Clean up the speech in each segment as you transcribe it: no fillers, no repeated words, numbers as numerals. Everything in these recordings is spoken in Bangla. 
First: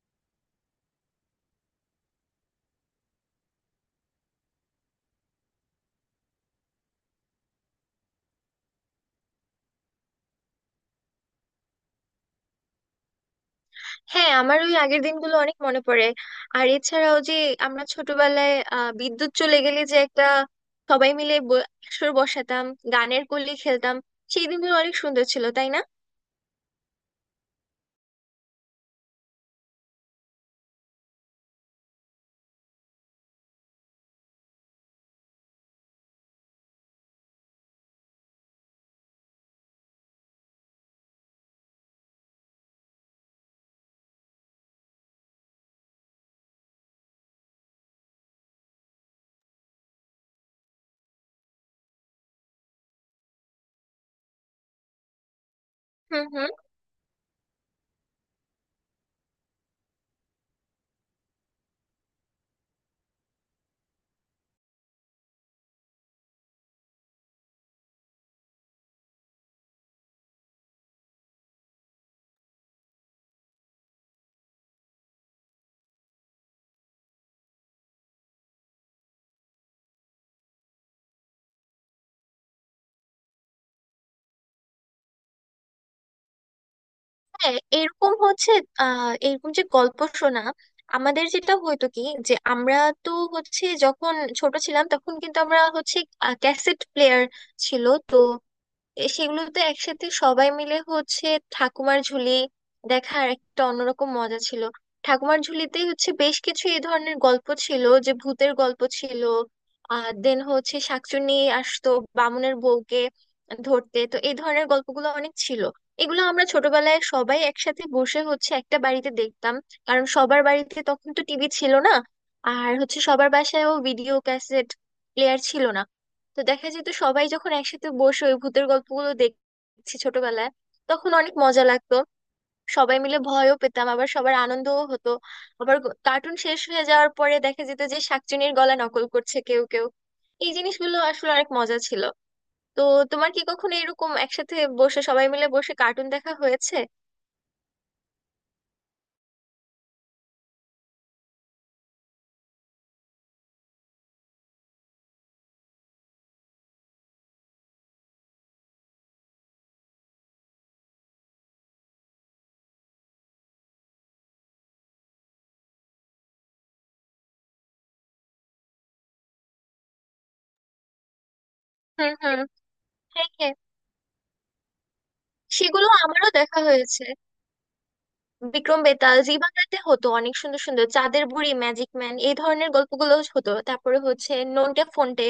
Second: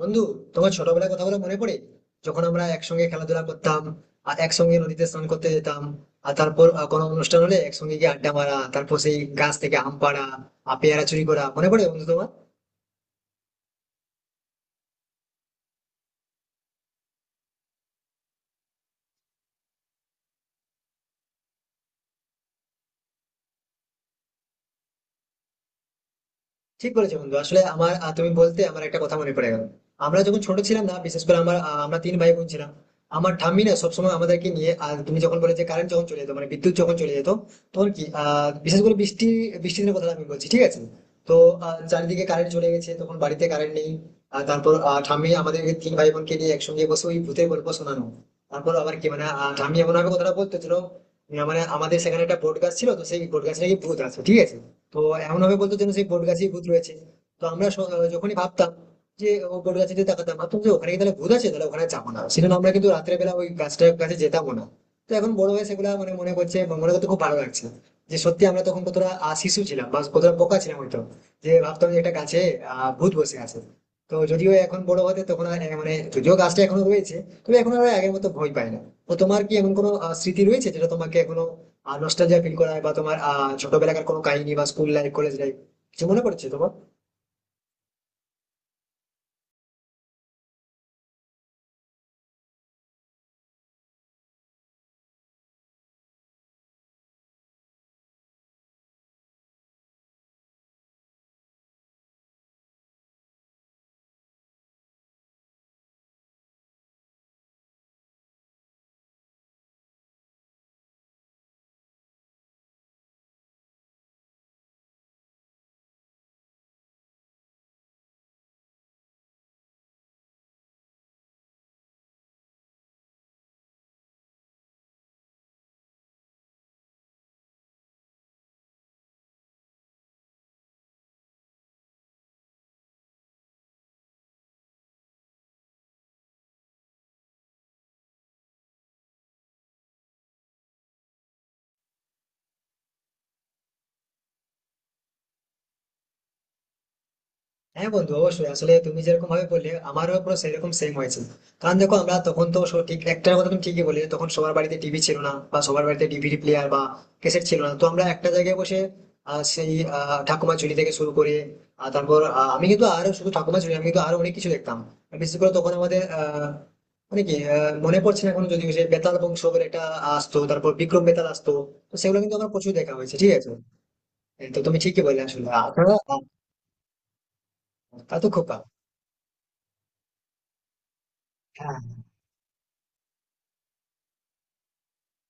বন্ধু, তোমার ছোটবেলার কথাগুলো মনে পড়ে যখন আমরা একসঙ্গে খেলাধুলা করতাম আর একসঙ্গে নদীতে স্নান করতে যেতাম? আর তারপর কোনো অনুষ্ঠান হলে একসঙ্গে গিয়ে আড্ডা মারা, তারপর সেই গাছ থেকে আম পাড়া আর পেয়ারা চুরি করা মনে পড়ে বন্ধু তোমার? হ্যাঁ, আমার ওই আগের দিনগুলো অনেক মনে পড়ে। আর এছাড়াও যে আমরা ছোটবেলায় বিদ্যুৎ চলে গেলে যে একটা সবাই মিলে আসর বসাতাম, গানের কলি খেলতাম। সেই দিনগুলো অনেক সুন্দর ছিল, তাই না? ঠিক বলেছো বন্ধু। আসলে আমার তুমি বলতে আমার একটা কথা মনে পড়ে গেল। আমরা যখন ছোট ছিলাম না, বিশেষ করে আমার আমরা তিন ভাই বোন ছিলাম। আমার ঠাম্মি না সবসময় আমাদেরকে নিয়ে, আর তুমি যখন বলে যে কারেন্ট যখন চলে যেত মানে বিদ্যুৎ যখন চলে যেত, তখন কি বিশেষ করে বৃষ্টি, বৃষ্টির দিনের কথা আমি বলছি ঠিক আছে। তো চারিদিকে কারেন্ট চলে গেছে, তখন বাড়িতে কারেন্ট নেই। আর তারপর ঠাম্মি আমাদেরকে তিন ভাই বোনকে নিয়ে একসঙ্গে বসে ওই ভূতের গল্প শোনানো। তারপর আবার কি মানে ঠাম্মি এমন ভাবে কথাটা বলতেছিল, মানে আমাদের সেখানে একটা বট গাছ ছিল, তো সেই বট গাছে নাকি ভূত আছে ঠিক আছে। তো এমন ভাবে বলতো যেন সেই বট হুম, গাছেই হুম। ভূত রয়েছে। তো আমরা যখনই ভাবতাম যে ও বট গাছে যদি তাকাতাম, ভাবতাম যে ওখানে কি তাহলে ভূত আছে, তাহলে ওখানে যাবো না, সেজন্য আমরা কিন্তু রাত্রে বেলা ওই গাছটার কাছে যেতাম না। তো এখন বড় হয়ে সেগুলা মানে মনে করছে এবং মনে করতে খুব ভালো লাগছে যে সত্যি আমরা তখন কতটা শিশু ছিলাম বা কতটা বোকা ছিলাম হয়তো, যে ভাবতাম যে একটা গাছে ভূত বসে আছে। তো যদিও এখন বড় হতে তখন আর, মানে যদিও গাছটা এখনো রয়েছে, তবে এখন আর আগের মতো ভয় পাই না। তো তোমার কি এমন কোনো স্মৃতি রয়েছে যেটা তোমাকে এখনো আর নস্টালজিয়া ফিল করায়, বা তোমার ছোটবেলাকার কোনো কাহিনী বা স্কুল লাইফ, কলেজ লাইফ কিছু মনে পড়ছে তোমার? হ্যাঁ, এরকম হচ্ছে। এরকম যে গল্প শোনা, আমাদের যেটা হয়তো কি, যে আমরা, তো হচ্ছে যখন ছোট ছিলাম তখন কিন্তু আমরা হচ্ছে ক্যাসেট প্লেয়ার ছিল তো, এ সেগুলোতে একসাথে সবাই মিলে হচ্ছে ঠাকুমার ঝুলি দেখার একটা অন্যরকম মজা ছিল। ঠাকুমার ঝুলিতেই হচ্ছে বেশ কিছু এই ধরনের গল্প ছিল, যে ভূতের গল্প ছিল। আর দেন হচ্ছে শাকচুন্নি আসতো বামুনের বউকে ধরতে, তো এই ধরনের গল্পগুলো অনেক ছিল। এগুলো আমরা ছোটবেলায় সবাই একসাথে বসে হচ্ছে একটা বাড়িতে দেখতাম, কারণ সবার বাড়িতে তখন তো টিভি ছিল না। আর হচ্ছে সবার বাসায়ও ভিডিও ক্যাসেট প্লেয়ার ছিল না। তো দেখা যেত সবাই যখন একসাথে বসে ওই ভূতের গল্পগুলো দেখছি ছোটবেলায়, তখন অনেক মজা লাগতো। সবাই মিলে ভয়ও পেতাম, আবার সবার আনন্দও হতো। আবার কার্টুন শেষ হয়ে যাওয়ার পরে দেখা যেত যে শাকচুনির গলা নকল করছে কেউ কেউ। এই জিনিসগুলো আসলে অনেক মজা ছিল। তো তোমার কি কখনো এরকম একসাথে বসে সবাই মিলে বসে কার্টুন দেখা হয়েছে? হ্যাঁ বন্ধু অবশ্যই। আসলে তুমি যেরকম ভাবে বললে আমারও পুরো সেরকম সেম হয়েছে। কারণ দেখো আমরা তখন তো সব ঠিক একটার কথা তুমি ঠিকই বললে, তখন সবার বাড়িতে টিভি ছিল না বা সবার বাড়িতে ডিভিডি প্লেয়ার বা ক্যাসেট ছিল না। তো আমরা একটা জায়গায় বসে আহ, সেই ঠাকুমা ঝুলি থেকে শুরু করে আমি কিন্তু আরো শুধু ঠাকুমা ঝুলি আমি কিন্তু আরো অনেক কিছু দেখতাম। আর বিশেষ করে তখন আমাদের আহ মানে কি আহ, মনে পড়ছে না এখন, যদি সেই বেতাল বংশ বলে একটা আসতো, তারপর বিক্রম বেতাল আসতো, তো হুম, সেগুলো কিন্তু হুম। আমার প্রচুর দেখা হয়েছে হ্যাঁ, ঠিক আছে। হ্যাঁ। হ্যাঁ, তো তুমি ঠিকই বললে আসলে। আর সেগুলো তাছাড়া আমারও দেখা হয়েছে। তা তো খোকা। বিক্রম বেতাল জি বাংলাতে হতো, অনেক সুন্দর সুন্দর চাঁদের বুড়ি, হ্যাঁ, ম্যাজিক ম্যান, এই ধরনের গল্পগুলো হতো। তারপরে হচ্ছে নন্টে ফন্টে,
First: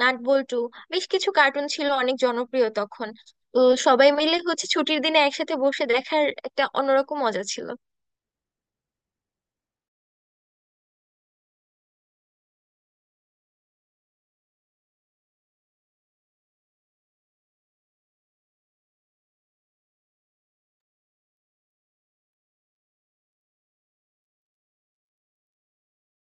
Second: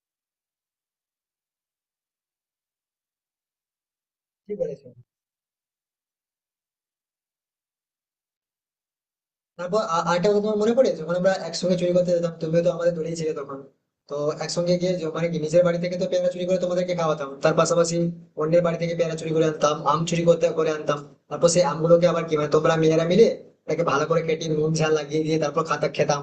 নাট বল্টু, বেশ কিছু কার্টুন ছিল অনেক জনপ্রিয় তখন। তো সবাই মিলে ঠিক হচ্ছে বলেছো। ছুটির দিনে একসাথে বসে দেখার একটা অন্যরকম মজা ছিল। তারপর আরেকটা কথা তোমার মনে পড়ে যখন আমরা একসঙ্গে চুরি করতে যেতাম, তুমিও তো আমাদের দড়িয়ে ছিলে তখন। তো একসঙ্গে গিয়ে মানে কি নিজের বাড়ি থেকে তো পেয়ারা চুরি করে তোমাদেরকে খাওয়াতাম, তার পাশাপাশি অন্যের বাড়ি থেকে পেয়ারা চুরি করে আনতাম, আম চুরি করতে করে আনতাম। তারপর সেই আমগুলোকে আবার কি মানে তোমরা মেয়েরা মিলে তাকে ভালো করে কেটে নুন ঝাল লাগিয়ে দিয়ে তারপর খাতা খেতাম।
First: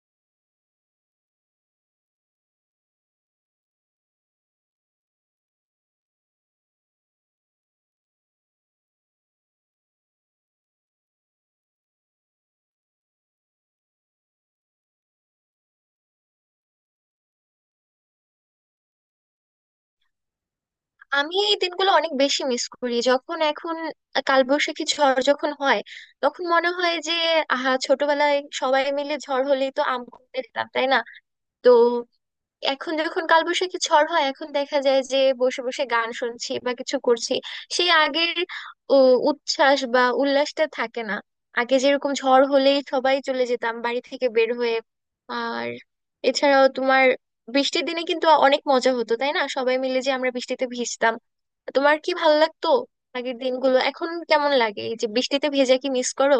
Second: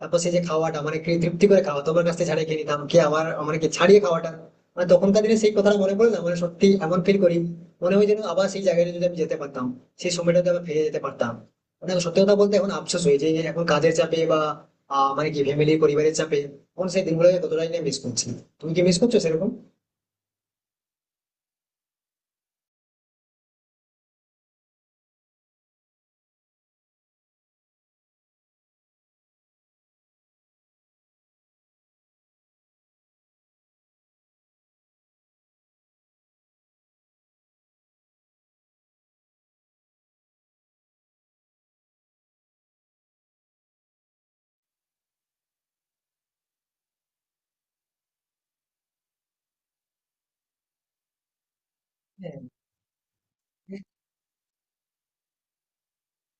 তারপর সেই যে খাওয়াটা মানে কি তৃপ্তি করে খাওয়া তোমার কাছ থেকে ছাড়িয়ে খেয়ে নিতাম কি আমার মানে কি ছাড়িয়ে খাওয়াটা, মানে তখনকার দিনে সেই কথাটা মনে পড়ে না মানে সত্যি এমন ফিল করি। মনে হয় যেন আবার সেই জায়গাটা যদি আমি যেতে পারতাম, সেই সময়টাতে আবার ফিরে যেতে পারতাম। মানে দেখো সত্যি কথা বলতে এখন আফসোস হয়েছে যে এখন কাজের চাপে বা মানে কি ফ্যামিলি পরিবারের চাপে এখন সেই দিনগুলো কতটাই না মিস করছি। তুমি কি মিস করছো সেরকম? আমি এই দিনগুলো অনেক বেশি মিস করি। যখন এখন কালবৈশাখী ঝড় যখন হয় তখন মনে হয় যে আহা, ছোটবেলায় সবাই মিলে ঝড় হলেই তো আম কুড়তে যেতাম, তাই না? তো এখন যখন কালবৈশাখী ঝড় হয় এখন দেখা যায় যে বসে বসে গান শুনছি বা কিছু করছি। সেই আগের ও, উচ্ছ্বাস বা উল্লাসটা থাকে না। আগে যেরকম ঝড় হলেই সবাই চলে যেতাম বাড়ি থেকে বের হয়ে। আর এছাড়াও তোমার বৃষ্টির দিনে কিন্তু অনেক মজা হতো, তাই না? সবাই মিলে যে আমরা বৃষ্টিতে ভিজতাম। তোমার কি ভালো হ্যাঁ, লাগতো আগের দিনগুলো? এখন কেমন লাগে এই যে বৃষ্টিতে ভেজা, কি মিস করো?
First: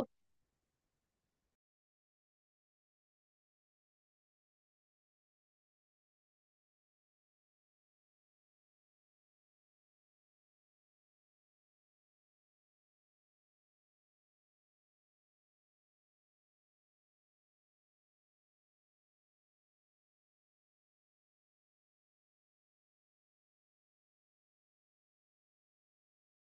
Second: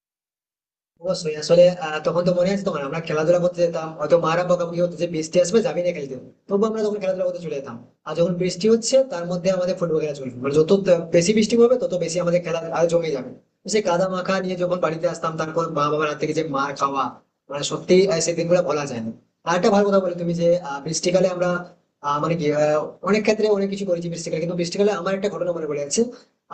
অবশ্যই। আসলে তখন তো মনে আছে তখন আমরা খেলাধুলা করতে যেতাম, হয়তো মারা বকাবকি হতো যে বৃষ্টি আসবে যাবি না খেলতে, তবু আমরা তখন খেলাধুলা করতে চলে যেতাম। আর যখন বৃষ্টি হচ্ছে তার মধ্যে আমাদের ফুটবল খেলা চলবে, মানে যত বেশি বৃষ্টি হবে তত বেশি আমাদের খেলা আর জমে যাবে। তো সেই কাদা মাখা নিয়ে যখন বাড়িতে আসতাম, তারপর মা বাবার হাত থেকে যে মার খাওয়া, মানে সত্যি সেই দিনগুলো বলা যায় না। আর একটা ভালো কথা বলে তুমি যে বৃষ্টিকালে আমরা আহ, মানে কি আহ, অনেক ক্ষেত্রে অনেক কিছু করেছি বৃষ্টিকালে, কিন্তু বৃষ্টিকালে আমার একটা ঘটনা মনে পড়ে যাচ্ছে।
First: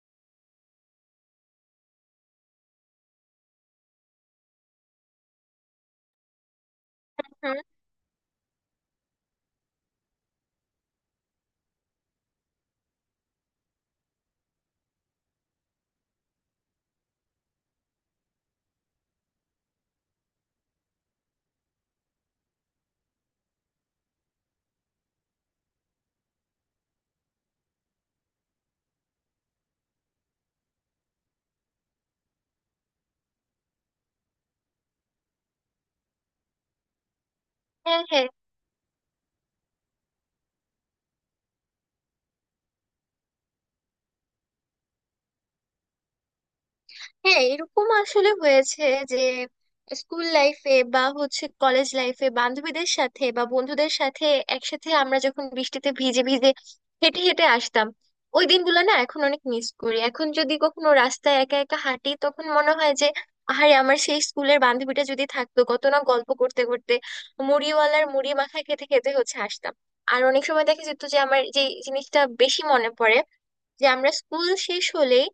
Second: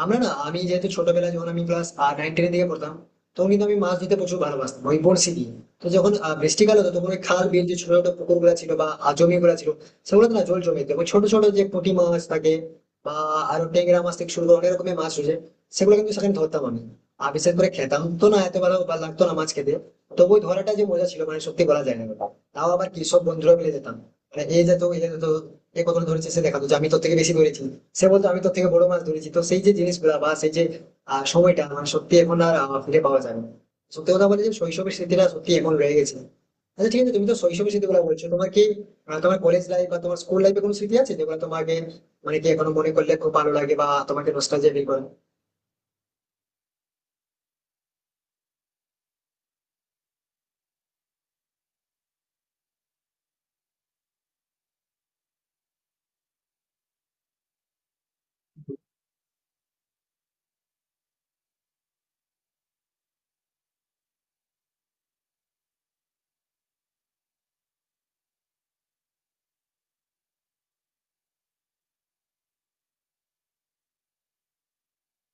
আমরা না আমি যেহেতু ছোটবেলায় যখন আমি ক্লাস নাইন টেনের দিকে পড়তাম, তখন কিন্তু আমি মাছ ধরতে প্রচুর ভালোবাসতাম ওই বড়শি দিয়ে। তো যখন বৃষ্টিকাল হতো তখন ওই খাল বিল, হুম। যে ছোট ছোট পুকুর গুলা ছিল বা জমি গুলা ছিল সেগুলো না জল জমে যেত, ওই ছোট ছোট যে পুঁটি মাছ থাকে বা আরো ট্যাংরা মাছ থেকে শুরু করে অনেক রকমের মাছ রয়েছে সেগুলো কিন্তু সেখানে ধরতাম আমি। আর বিশেষ করে খেতাম তো না, এত ভালো ভালো লাগতো না মাছ খেতে, তবু ওই ধরাটা যে মজা ছিল মানে সত্যি বলা যায় না ওটা। তাও আবার কি সব বন্ধুরা মিলে যেতাম, মানে এই যেত এই যেত, এ কত ধরেছে সে দেখাতো যে আমি তোর থেকে বেশি ধরেছি, সে বলতো আমি তোর থেকে বড় মাছ ধরেছি। তো সেই যে জিনিসগুলা বা সেই যে সময়টা, মানে সত্যি এখন আর ফিরে পাওয়া যায় না। সত্যি কথা বলে যে শৈশবের স্মৃতিটা সত্যি এখন রয়ে গেছে। আচ্ছা ঠিক আছে, তুমি তো শৈশবের স্মৃতিগুলো হ্যাঁ, বলছো, হ্যাঁ। তোমার কি তোমার কলেজ লাইফ বা তোমার স্কুল লাইফে কোনো স্মৃতি আছে যেগুলো তোমাকে মানে কি এখনো মনে করলে খুব ভালো লাগে বা তোমাকে নস্টালজিয়া ফিল করে? হ্যাঁ, এরকম আসলে হয়েছে যে স্কুল লাইফে বা হচ্ছে কলেজ লাইফে বান্ধবীদের সাথে বা বন্ধুদের সাথে একসাথে আমরা যখন বৃষ্টিতে ভিজে ভিজে হেঁটে হেঁটে আসতাম, ওই দিনগুলো না এখন অনেক মিস করি। এখন যদি কখনো রাস্তায় একা একা হাঁটি তখন মনে হয় যে আহারে, আমার সেই স্কুলের বান্ধবীটা যদি থাকতো কত না গল্প করতে করতে মুড়িওয়ালার মুড়ি মাখা খেতে খেতে হচ্ছে আসতাম। আর অনেক সময় দেখা যেত যে আমার যে জিনিসটা বেশি মনে পড়ে, যে আমরা স্কুল শেষ হলেই,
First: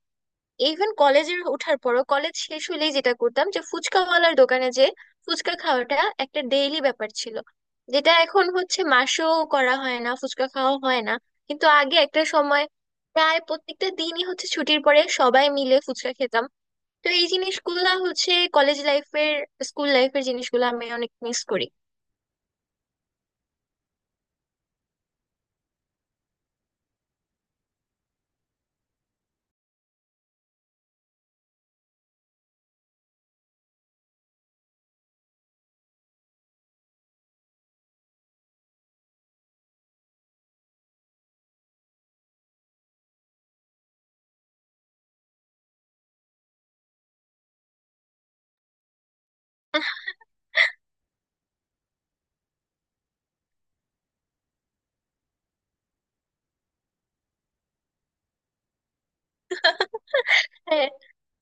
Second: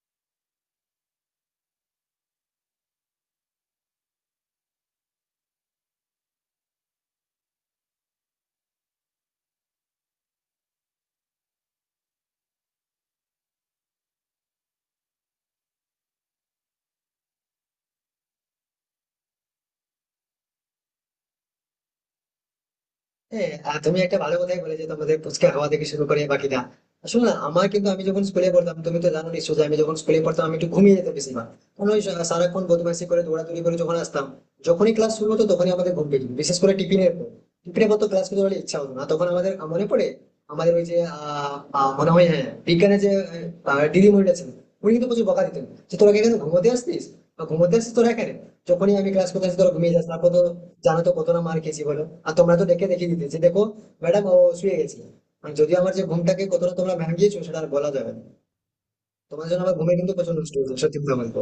ইভেন কলেজের ওঠার পরও কলেজ শেষ হলেই যেটা করতাম যে ফুচকাওয়ালার দোকানে যে ফুচকা খাওয়াটা একটা ডেইলি ব্যাপার ছিল, যেটা এখন হচ্ছে মাসেও করা হয় না, ফুচকা খাওয়া হয় না। কিন্তু আগে একটা সময় প্রায় প্রত্যেকটা দিনই হচ্ছে ছুটির পরে সবাই মিলে ফুচকা খেতাম। তো এই জিনিসগুলা হচ্ছে কলেজ লাইফের, স্কুল লাইফের জিনিসগুলো আমি অনেক মিস করি। হ্যাঁ। আর তুমি একটা ভালো কথাই বলে যে তোমাদের পুচকে হাওয়া থেকে শুরু করে বাকিটা, আসলে না, আমার কিন্তু আমি যখন স্কুলে পড়তাম, তুমি তো জানো নিশ্চয় যে আমি যখন স্কুলে পড়তাম আমি একটু ঘুমিয়ে যেতাম বেশিরভাগ, কারণ ওই সারাক্ষণ বদমাইশি করে দৌড়াদৌড়ি করে যখন আসতাম, যখনই ক্লাস শুরু হতো তখনই আমাদের ঘুম পেয়ে যেত। বিশেষ করে টিফিনের পর, টিফিনের পর তো ক্লাস করতে পারলে ইচ্ছা হতো না তখন আমাদের মনে পড়ে। আমাদের ওই যে আহ, আহ, মনে হয় হ্যাঁ বিজ্ঞানের যে দিদিমণিটা ছিল, উনি কিন্তু প্রচুর বকা দিতেন যে তোরা কি এখানে ঘুমোতে আসতিস বা ঘুমোতে আসতিস তোরা এখানে, যখনই আমি ক্লাস করতে আসি তোরা ঘুমিয়ে যাস। তারপর তো জানো তো কত না মার খেয়েছি বলো। আর তোমরা তো ডেকে দেখিয়ে দিতে যে দেখো ম্যাডাম ও শুয়ে গেছে। আর যদিও আমার যে ঘুমটাকে কতটা তোমরা ভাঙিয়েছো সেটা আর বলা যাবে না, তোমার জন্য আমার ঘুমে কিন্তু প্রচুর নষ্ট হয়েছে হ্যাঁ, সত্যি কথা বলবো।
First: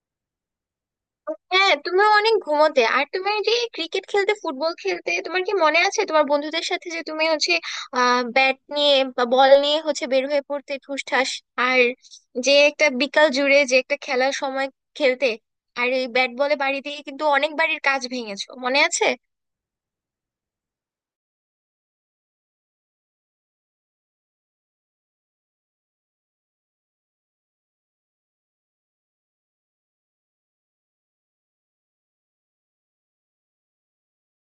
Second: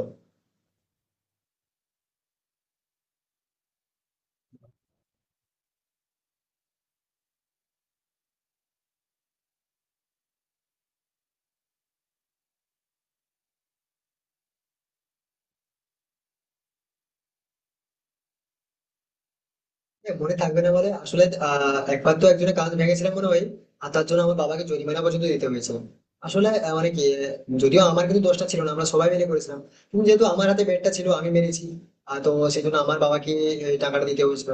হ্যাঁ, তুমিও অনেক ঘুমোতে। আর তুমি যে ক্রিকেট খেলতে, ফুটবল খেলতে, তোমার কি মনে আছে তোমার বন্ধুদের সাথে যে তুমি হচ্ছে ব্যাট নিয়ে বা বল নিয়ে হচ্ছে বের হয়ে পড়তে ঠুসঠাস, আর যে একটা বিকাল জুড়ে যে একটা খেলার সময় খেলতে, আর এই ব্যাট বলে বাড়ি দিয়ে কিন্তু অনেক বাড়ির কাজ ভেঙেছো, মনে আছে? হ্যাঁ, মনে থাকবে না বলে আসলে। একবার তো একজনের কাজ ভেঙেছিলাম মনে হয়, আর তার জন্য আমার বাবাকে জরিমানা পর্যন্ত দিতে হয়েছে। আসলে আহ, মানে কি আহ, যদিও আমার কিন্তু দোষটা ছিল না, আমরা সবাই মিলে করেছিলাম, কিন্তু যেহেতু আমার হাতে ব্যাটটা ছিল আমি মেরেছি, আর তো সেই জন্য আমার বাবাকে এই টাকাটা দিতে হয়েছিল।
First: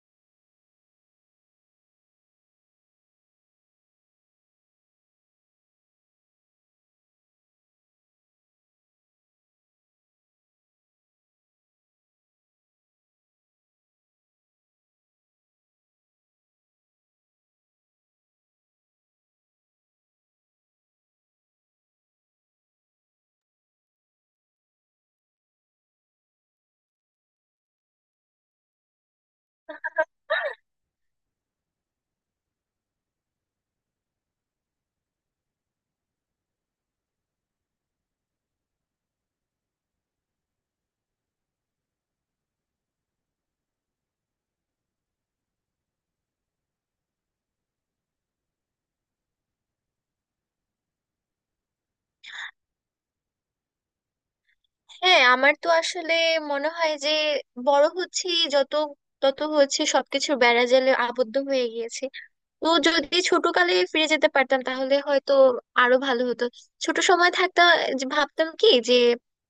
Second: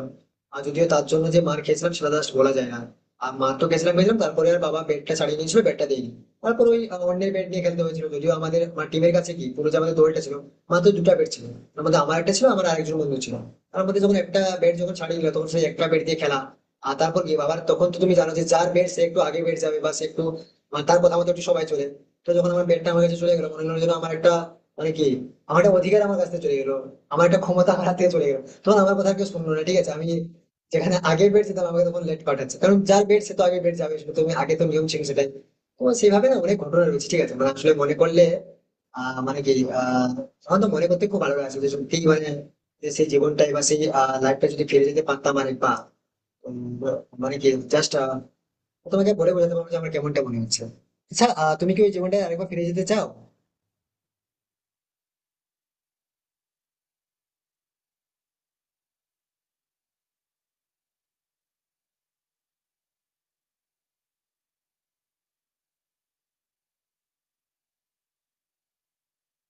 আর যদিও তার জন্য যে মার খেয়েছিলাম সেটা জাস্ট বলা যায় না। আর মার তো খেয়েছিলাম খেয়েছিলাম, তারপরে আর বাবা ব্যাটটা ছাড়িয়ে নিয়েছিল, ব্যাটটা দেয়নি। তারপর ওই অন্যের ব্যাট নিয়ে খেলতে হয়েছিল, যদিও আমাদের আমার টিমের কাছে কি পুরো যে আমাদের দলটা ছিল মাত্র দুটো ব্যাট ছিল। তার মধ্যে আমার একটা ছিল, আমার আরেকজন বন্ধু ছিল, তার মধ্যে যখন একটা ব্যাট যখন ছাড়িয়ে নিল তখন সেই একটা ব্যাট দিয়ে খেলা। আর তারপর কি বাবার তখন তো তুমি জানো যে যার ব্যাট সে একটু আগে ব্যাট যাবে, বা সে একটু মানে তার কথা মতো একটু সবাই চলে। তো যখন আমার ব্যাটটা আমার কাছে চলে গেলো মনে হলো যেন আমার একটা মানে কি আমার একটা অধিকার আমার কাছ থেকে চলে গেলো, আমার একটা ক্ষমতা আমার হাত থেকে চলে গেলো, তখন আমার কথা কেউ শুনলো না ঠিক আছে। আমি যেখানে আগে বেড যেতাম আমাকে তখন লেট পাঠাচ্ছে, কারণ যার বেড সে তো আগে বেড যাবে, শুধু তুমি আগে, তো নিয়ম ছিল সেটাই। তো সেভাবে না অনেক ঘটনা রয়েছে ঠিক আছে, মানে আসলে মনে করলে আহ মানে কি আহ আমার তো মনে করতে খুব ভালো লাগছে যে সত্যি মানে, যে সেই জীবনটাই বা সেই লাইফটা যদি ফিরে যেতে পারতাম আর বা মানে কি জাস্ট তোমাকে বলে বোঝাতে পারবো যে আমার কেমনটা মনে হচ্ছে। আচ্ছা তুমি কি ওই জীবনটায় আরেকবার ফিরে যেতে চাও? হ্যাঁ, আমার তো আসলে মনে হয় যে বড় হচ্ছি যত, তত হচ্ছে সবকিছু বেড়াজালে আবদ্ধ হয়ে গিয়েছে। তো যদি ছোটকালে ফিরে যেতে পারতাম তাহলে হয়তো আরো ভালো হতো। ছোট সময় থাকতে যে ভাবতাম কি, যে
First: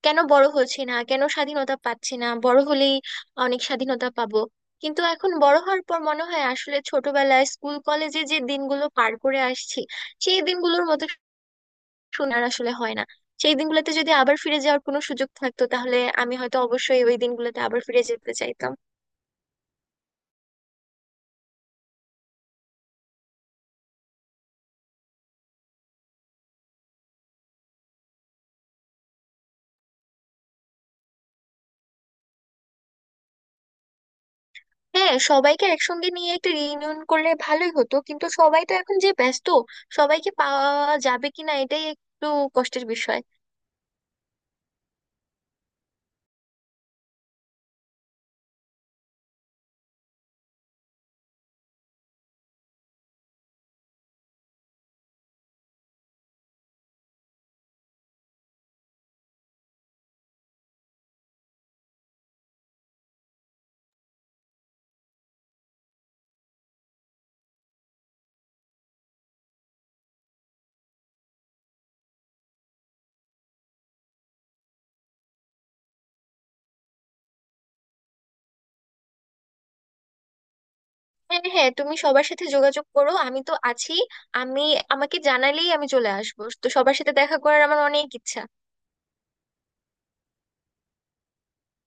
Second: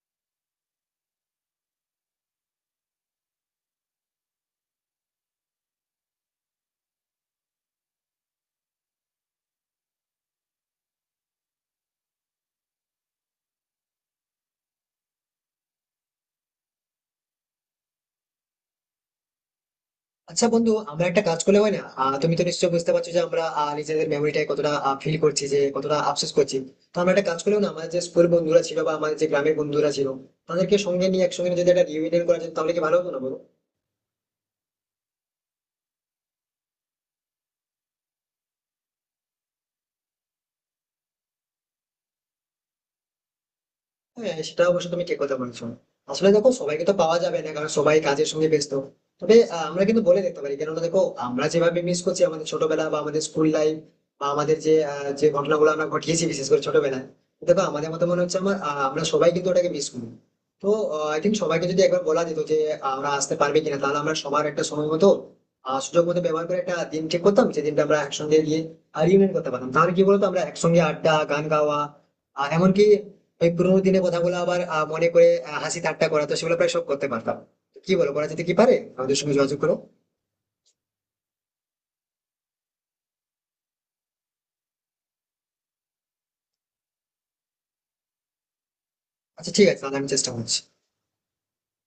কেন বড় হচ্ছি না, কেন স্বাধীনতা পাচ্ছি না, বড় হলেই অনেক স্বাধীনতা পাবো। কিন্তু এখন বড় হওয়ার পর মনে হয় আসলে ছোটবেলায় স্কুল কলেজে যে দিনগুলো পার করে আসছি সেই দিনগুলোর মতো সোনার আসলে হয় না। সেই দিনগুলোতে যদি আবার ফিরে যাওয়ার কোনো সুযোগ থাকতো তাহলে আমি হয়তো অবশ্যই ওই দিনগুলোতে আবার ফিরে যেতে চাইতাম। আচ্ছা বন্ধু, আমরা একটা কাজ করলে হয় না, তুমি তো নিশ্চয়ই বুঝতে পারছো যে আমরা নিজেদের মেমোরিটাই কতটা ফিল করছি, যে কতটা আফসোস করছি। তো আমরা একটা কাজ করলেও না, আমাদের যে স্কুল বন্ধুরা ছিল বা আমাদের যে গ্রামের বন্ধুরা ছিল তাদেরকে সঙ্গে নিয়ে একসঙ্গে যদি একটা রিউনিয়ন করা যেত তাহলে কি ভালো হতো না বলো? হ্যাঁ, সবাইকে একসঙ্গে নিয়ে একটা রিইউনিয়ন করলে ভালোই হতো, কিন্তু সবাই তো এখন যে ব্যস্ত, সবাইকে পাওয়া যাবে কিনা এটাই একটু কষ্টের বিষয়। হ্যাঁ সেটা অবশ্য তুমি ঠিক কথা বলেছো। আসলে দেখো সবাইকে তো পাওয়া যাবে না কারণ সবাই কাজের সঙ্গে ব্যস্ত। তবে আমরা কিন্তু বলে দেখতে পারি, কেননা দেখো আমরা যেভাবে মিস করছি আমাদের ছোটবেলা বা আমাদের স্কুল লাইফ বা আমাদের যে যে ঘটনাগুলো আমরা ঘটিয়েছি বিশেষ করে ছোটবেলায়, দেখো আমাদের মতো মনে হচ্ছে আমার আমরা সবাই কিন্তু ওটাকে মিস করি। তো আই থিঙ্ক সবাইকে যদি একবার বলা যেত যে আমরা আসতে পারবে কিনা, তাহলে আমরা সবার একটা সময় মতো সুযোগ মতো ব্যবহার করে একটা দিন ঠিক করতাম, যে দিনটা আমরা একসঙ্গে গিয়ে রিউনিয়ন করতে পারতাম। তাহলে কি বলতো আমরা একসঙ্গে আড্ডা, গান গাওয়া, এমনকি ওই পুরোনো দিনে কথাগুলো আবার মনে করে হাসি ঠাট্টা করা, তো সেগুলো প্রায় সব করতে পারতাম। তো কি বলো করা যেতে কি পারে? আমাদের সঙ্গে যোগাযোগ করো। হ্যাঁ, হ্যাঁ, তুমি সবার সাথে যোগাযোগ করো, আমি তো আছি। আমি, আমাকে জানালেই আমি চলে আসবো, তো সবার সাথে দেখা করার আমার অনেক ইচ্ছা। আচ্ছা ঠিক আছে, তাহলে আমি চেষ্টা করছি।